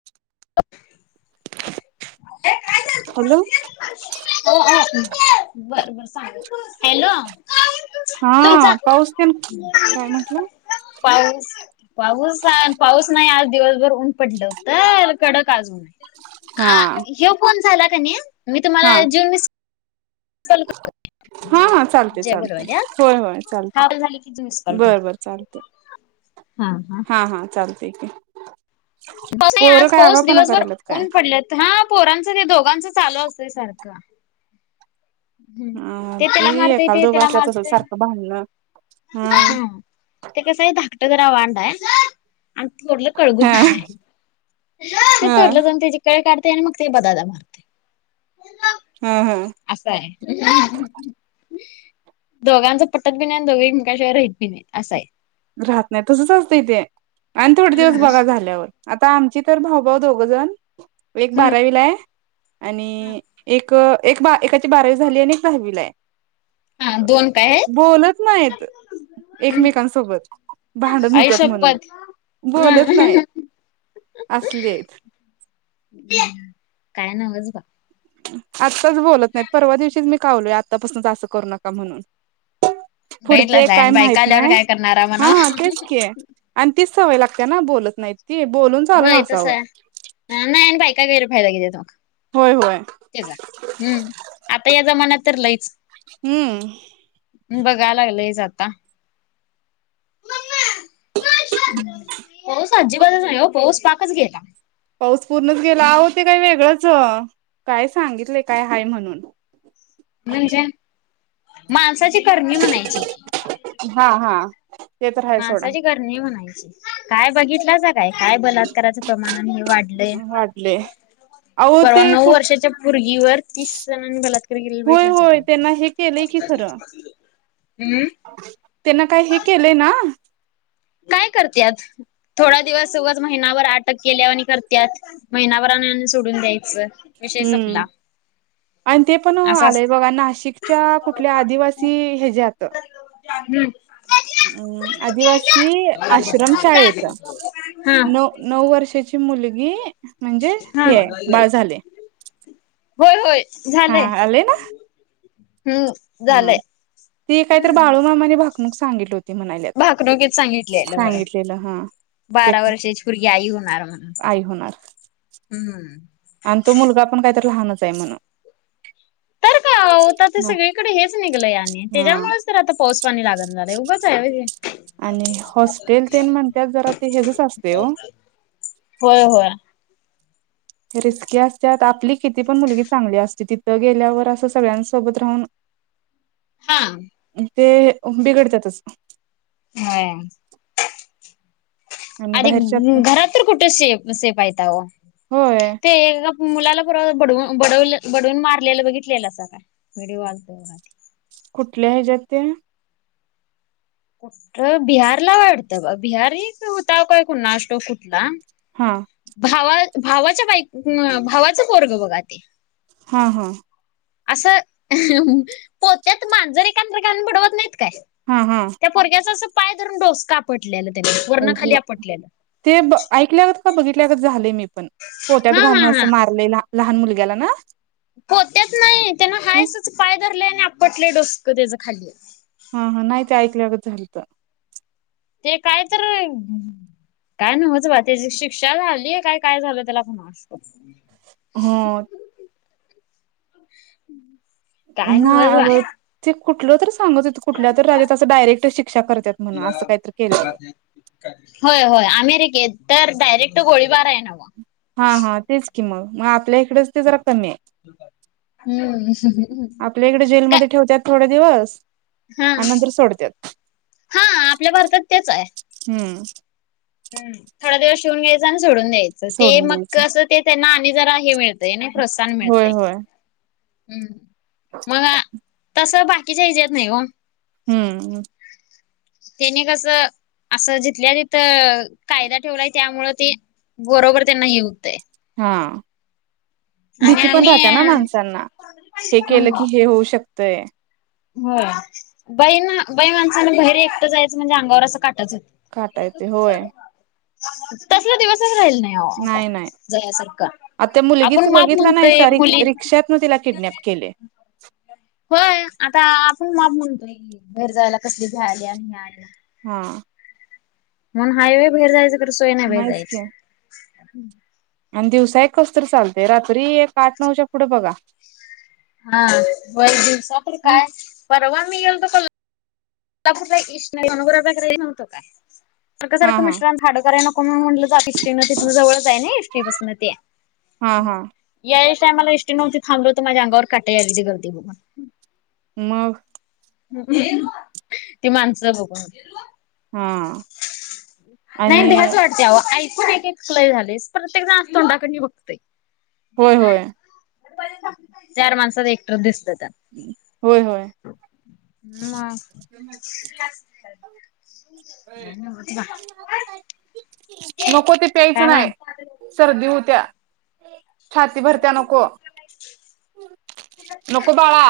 [inaudible] [inaudible] हो हॅलो. हो बर बर सांग हॅलो. तुमचा हा पाऊस तेन, काय म्हटलं? पाऊस पाऊस आ पाऊस नाही आज दिवसभर ऊन पडलं होतं, कडक आज ऊन. हा. हे फोन झाला का नाही मी हा तुम्हाला ज्युन मिस कॉल कर हा, हा चालतंय, चालतंय. होय, होय चालतंय. हा झाले की जून मिस कॉल बर, करतो बर चालतंय. हा, हा चालतंय की. बर हाय पोरं आज काय पाऊस आगावपणा दिवसभर करायलात काय ऊन पडलेवत. हा पोरांचं ते दोघांचं चालू असतंय सारखं. हम्म, अ ते ती त्याला मारतेय, एकाला ते दोघं त्याला असल्यावर तसंच मारतेय. सारखं भांडणं हा हम्म. ते कसं आहे धाकटं जरा वांड हाय. आणि थोरलं हा कळगूदन हाय. ते हा थोरलं जाऊन तेजी कळ काढतय आणि मग ते बदादा मारतय. हा, हा. असं हाय. दोघांचं पटत बी नाही आणि दोघं एकमेकाशिवाय राहित बी नाही असं आहे. राहत नाही तसंच असतंय ते आणि थोडे दिवस बघा झाल्यावर. आता आमची तर भाऊ भाऊ दोघं जण एक हम्म बारावीला हाय. आणि एक एक बा एकाची बारावी झाली आणि एक दहावीला आहे. हा दोन काय बोलत नाहीत आहेत एकमेकांसोबत. भांडण आई होत्यात म्हणून शपत बोलत नाहीत असली आहेत काय नामज बा. आत्ताच बोलत नाहीत. परवा दिवशीच मी कावलोय आत्तापासूनच असं करू नका म्हणून. पुढचं बघितलाच एक आहे काय आणि बायका माहित आल्यावर नाही. काय करणार म्हणा हा, तेच की. आणि तीच सवय लागते ना बोलत नाहीत. ती बोलून चालून होय तसं असावं आहे नाही आणि बायका गैरफायदा घेत तोग. होय होय. त्याचा हम्म आता या जमान्यात तर लईच हम्म. बघाय लागलं हेच आता. पाऊस अजिबातच नाही हो पऊस पाकच घेता. पाऊस पूर्णच गेला अहो ते काय वेगळंच काय सांगितले काय हाय म्हणून. [inaudible] म्हणजे माणसाची करणी म्हणायची हा हा ते तर हाय सोडा माणसाची कर णी म्हणायची काय बघितला जा काय काय बलात्काराच प्रमाण आणि हे वाढलंय वाटले अहो परवा ते नऊ कुठ वर्षाच्या पोरगी वर तीस जणांनी बलात्कार होय भेटला असं होय काय त्यांना हे केलंय की ते खरं हम्म. त्यांना काय हे केलंय ना? काय करत्यात थोडा दिवस उगच महिनावर अटक केल्या आणि करत्यात महिनाभर आणून आणि सोडून द्यायचं. विषय हम्म संपला. आणि ते पण हो अस आलंय असतंय. बघा नाशिकच्या कुठल्या आदिवा सी हेज्यात हम्म. हम्म आदिवासी आश्रम शाळेतं. नऊ नऊ वर्षाची मुलगी म्हणजे हा हे हा बाळ झाले. होय होय हा झालंय आले ना हम्म ह झालंय. ती कायत हम्म बाळूमामाने भाकमूक सांगितली होती म्हणाल्यात भाकणुकीत सांगितलेलं होय सांगितलेलं हा. ते बारा वर्षाची पोरगी आई होणार म्हणून आई होणार हम्म. आणि तो मुलगा पण काहीतरी लहानच आहे म्हणून. तो होता ते हा सगळीकडे हेच निघलय आणि हा. त्याच्यामुळेच तर आता पोसपानी लागण झालंय उगंच आहे वय हे. आणि हॉस्टेल तेन म्हणतातात जरा ते हेचच असते हो होय होय. रिस्की असत्यात आपली किती पण मुलगी चांगली असते तिथं गेल्यावर असं सगळ्यां सोबत राहून [inaudible] हा. ते बिघडतातच. होय. आणि अरे बाहेरच्या घरात तरी कुठे से सेफ आहे त्या हो होय ते मुलाला परवा बडवून बडवले बडवून मारलेलं बघितलेलंस काय व्हडिओ आलतं काय. कुठल्या हेज्यात ते? कुठं बिहारला वाटतं बा बिहारिच होता काय कुन्हाच ठाऊक कुठला? हा. भावा भावाच्या बाई भावाचं पोरगा बघा ते. हा हा. असं पोत्यात मांजर एखांद घालून बडवत नाहीत काय हा, हा. पोरगाच्या असं पाय धरून डोसकं आपटलेल त्यानं, वरन खाली आपटलेलं. ते ब ऐकल्यागात का बघितल्यागत झालंय मी पण. पोत्यात हा हा घालून हा. असं मारलेला लहान मुलग्याला ना? होत्याच नाही त्याना हायसच पाय धरले आणि आपटले डोसक त्याच खाली. हा हा नाही ते ऐकल्या गं झालतं. ते काय तर काय नव्हच बाय त्याची शिक्षा झालीय काय काय झालं त्याला फण असतो. हो. [inaudible] काय हा नव्हच बा होय, ते कुठलं तर सांगत होतो कुठल्या तर राज्यात असं डायरेक्ट शिक्षा करत्यात म्हण असं काहीतर केल्यावर. होय, होय अमेरिकेत तर डायरेक्ट गोळीबार आहे नव्हं. हा, हा तेच की मग, मग आपल्या इकडच ते जरा कमी आहे. हम्म. आपल्या इकडे काय जेलमध्ये ठेवत्यात थोडं दिवस हा, आणि नंतर सोडतात हा आपल्या भारतात तेच आहे. हम्म. हम्म थोडा दिवस ठेवून घ्यायचं आणि सोडून यच. ते सोडून मग द्यायचं कसं ते त्यांना आणि जरा हे मिळतंय नाही प्रोत्साहन होय मिळतंय. होय हम्म, मग तस बाकीच्या ह्येच्यात नाही ओ. हम्म. तेनी कसं असं जिथल्या तिथं कायदा ठेवलाय. त्यामुळं ते बरोबर त्यांना हे होतंय. हा. आणि भीती पण राहत्या आम्ही ना माणसांना. हे केलं हम्म की हे होऊ शकतंय. होय. बाईनं बाई माणसानं बाहेर एकटं जायचं म्हणजे अंगावर असं काटाच येतोय. काटा येतोय होय. तसलं दिवसच राहिलं नाही अहो आता जायासारखं. आता मुलगीच बघितला नाहीसा र रिक्षातनं तिला किडनॅप केले. होय आता आपण माप म्हणतोय की बाहेर जायला कसली भ्या आल्या आणि हे आल्या. हा. म्हणून हायवे बाहेर जायचं कधी सोय नाही बाई नाहीच की जायाची. आणि दिवसा एक कसतरी चालते. रात्री एक आठ नऊच्या पुढे बघा हा व्हय दिवसा तर ह काय परवा मी गेलतो क ल्हापुरला [unintelligible] न्हवत काय, सारखं हा सारखं हा मिस्टर आमचं खाड कराय नको म्हणून म्हटलं जा एसटीन तिथनं जवळ जाय नाई एसटीपासून जवळच ते. हा हा या [unintelligible] आम्हाला इष्टी नव्हती थांबलवतो माझ्या अंगावर काटे यालती गर्दी बघून. मग? ती माणसं बघून. हा नाही आणि भ्याच वाटते अहो. आई पण एक एक लई झालंय. प्रत्येक जण आस तोंडाकडनी बघतय. होय होय चार माणसात एकटच दिसलं तर. होय, होय. मग. हम्म, हम्म. काय न्हवच बा. नको ते प्यायचं काय नाही, म्हण सर्दी होत्या. छाती भरत्या नको, नको बाळा.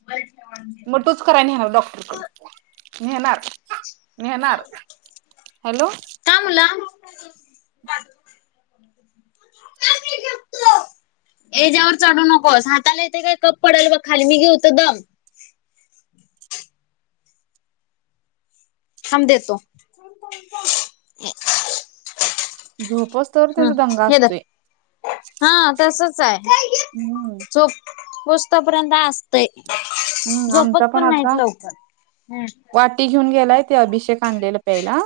[unintelligible] मग तोच कराय नेहणार डॉक्टरकडे नेहणार. नेहणार हॅलो. का मुलाम [inaudible] याच्यावर चढू नकोस हाताला येतय काय कप, पडेल बघ खाली मी घेतु दम. थांब देतो. झोपसोतवर हम्म त्याचा दंगा हे धर असतोय. हा तसचं आहे. हम्म झोप होस्तोपर्यंत असतंय. हम्म आमचा झोपत पण नाहीत आता लवकर. हम्म. वाटी घेऊन गेलाय कि अभिषेक आणलेला प्यायला.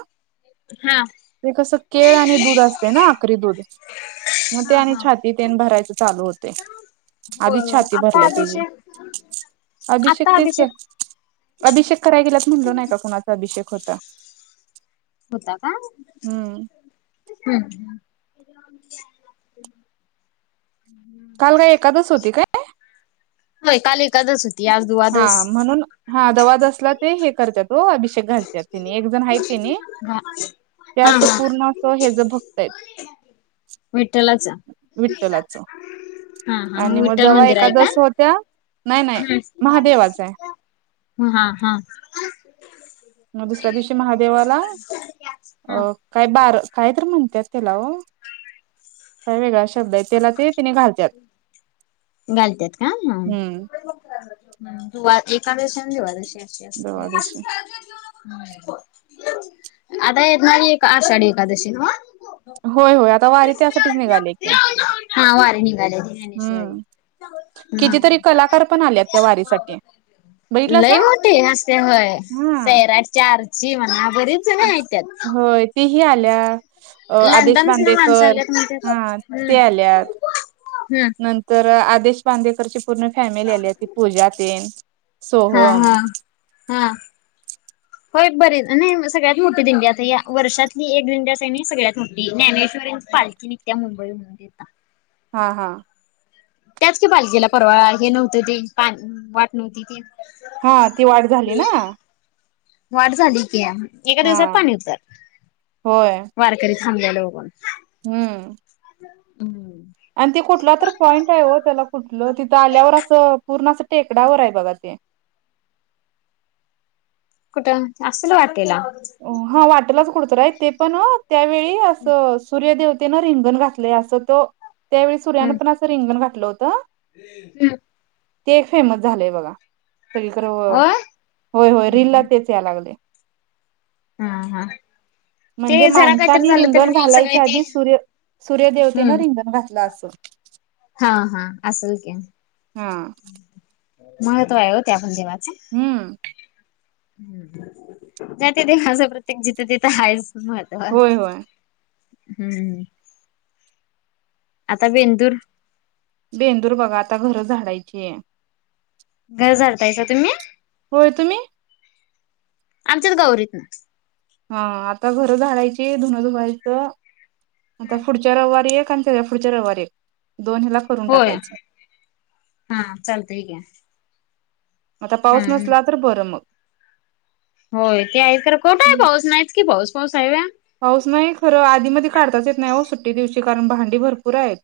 हा. ते कसं केळ आणि दूध असते ना अकरी दूध. म ते हा आणि हा छाती तेन भरायचे चालू होते होय आधीच होय छाती आता भरल्या तिची. अभिषेक अभिषेक तेच के अभिषेक कराय गेलात म्हटलो नाही का कुणा अभिषेक होता. होता का हम्म हम्म. काल बा य एकादस होती काय? होय काल एकदासं हा म्हणून हा दवा जसला ते हे करत्यात हो अभिष ते घालत्यात तिनी एक जण आहे ती नी हा. ते हा असं हा पूर्ण असं हेज भक्त आहे विठ्ठलाचा विठ्ठलाचा हा हा मग आणि म विठ्ठल जव्हा मंदिर आहे का? एकदस होत त्या नाही नाही महादेवाचा. हा हा. म दुसऱ्या दिवशी महादेवाला अ काय बारा काय तरी म्हणतात त्याला हो काय वेगळा शब्द आहे त्याला ते तिने घालत घालत्यात का हा. हम्म हम्म तू आ एकादशीने देवादशी अशी असते. द्वादशी आता येत नाही एक आषाढी एकादशीन हो. होय होय आता वारी त्यासाठीच निघाली की. हा वारी निघाले ज्ञानेश्वरी हम्म कितीतरी हम्म कलाकार पण आल्यात त्या वारीसाठी. बघितलासा लय मोठी हसते होय हा सैराडचा आरची म्हणा बरीच जण आहेत त्यात. होय तेही आल्या. अ आदेश लंडनसन माणसं बांदेकर आल्यात म्हणत्यात. हा हम्म ते आल्यात हम्म नं तर आदेश बांदेकरची पूर्ण फॅमिली आली ती पूजा तेन. हा सोहम हा हा. [inaudible] होय बरे नाही म सगळ्यात मोठी दिंडी आता या वर्षातली एक दिंडी असेल नी सगळ्यात मोठी ज्ञानेश्वरिंची पाल ति निघं त्या मुंबई म्हणुन देेता. हा हा. त्याच कि पालकीला परवा हे नव्हतं ते पा वाट नव्हती ती. हा ती वाढ झाली ना. वाढ झाली त्या एका हा दिवसात पाणी उतर होय वारकरी थांबलेला बघून. हम्म. [unintelligible] आणि ते कुठला तर पॉईंट आहे हो त्याला कुठलं तिथं आल्यावर असं पूर्ण असं टेकडावर आहे बघा ते. कुठं? असेल वाटेला. अं हा वाटलाच कुठतर आहे, ते पण ओ त्यावेळी असं सूर्यदेवतेनं रिंगण घातलंय असं तो त्यावेळीस सूर्यानं पण असं रिंगण घातलं होतं. हं. ते एक फेमस झालंय बघा सगळीकडे. हो होय. होय होय रिलला तेच द्या लागले हा हा. ते म्हणजे जरा काहीतरी माणसनी झालं तरी रिंगण रील सगळी घालायच्या ती आधी सूर्य सूर्य देेवतेनं हम्म रिंगण घातलं असं. हा हा असल की. हा. महत्व आहे हो त्या पण देवाचा. हम्म. ज्या त्या देवाच प्रत्येक जिथं तिथं आहेच मत. हम्म, होय होय हम्म. आता बेंदूर बेंदूर बघा आता घरं झाडायची आहे. घज झाडतायसा तुम्ही? होय. तुम्ही? आमच्याच गावरीतन हा आता घर झाडायची, धुनं धुवायचं. आता पुढच्या रविवारी एक आणि तेज्या पुढच्या रविवारी एक दोन हेला होय, हा चालतंय की. आता पाऊस हम्म. नसला तर बरं मग. होय ते आहेच खर कुठ हाय पाऊस नाहीच की पाऊस. पाऊस आहे व्हय? पाऊस नाही खरं आधी मधी काढताच येत नाही ओ सुट्टी दिवशी, कारण भांडी भरपूर आहेत.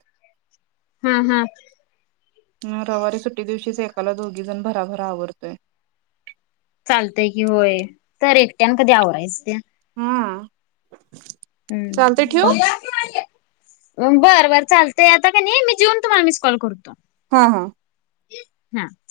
हा, हा. हा रवीवारी सुट्टी दिवशीच एकाला दोघी जण भराभर आवरतोय. चालतय की होय. तर एकट्यानं कधी आवरायच ते. हा. चालतय हम्म. ठेवू बरं बरं चालतंय आता कनई मी जेऊन तुम्हाला मिस कॉल करतो. हा, हा. हा.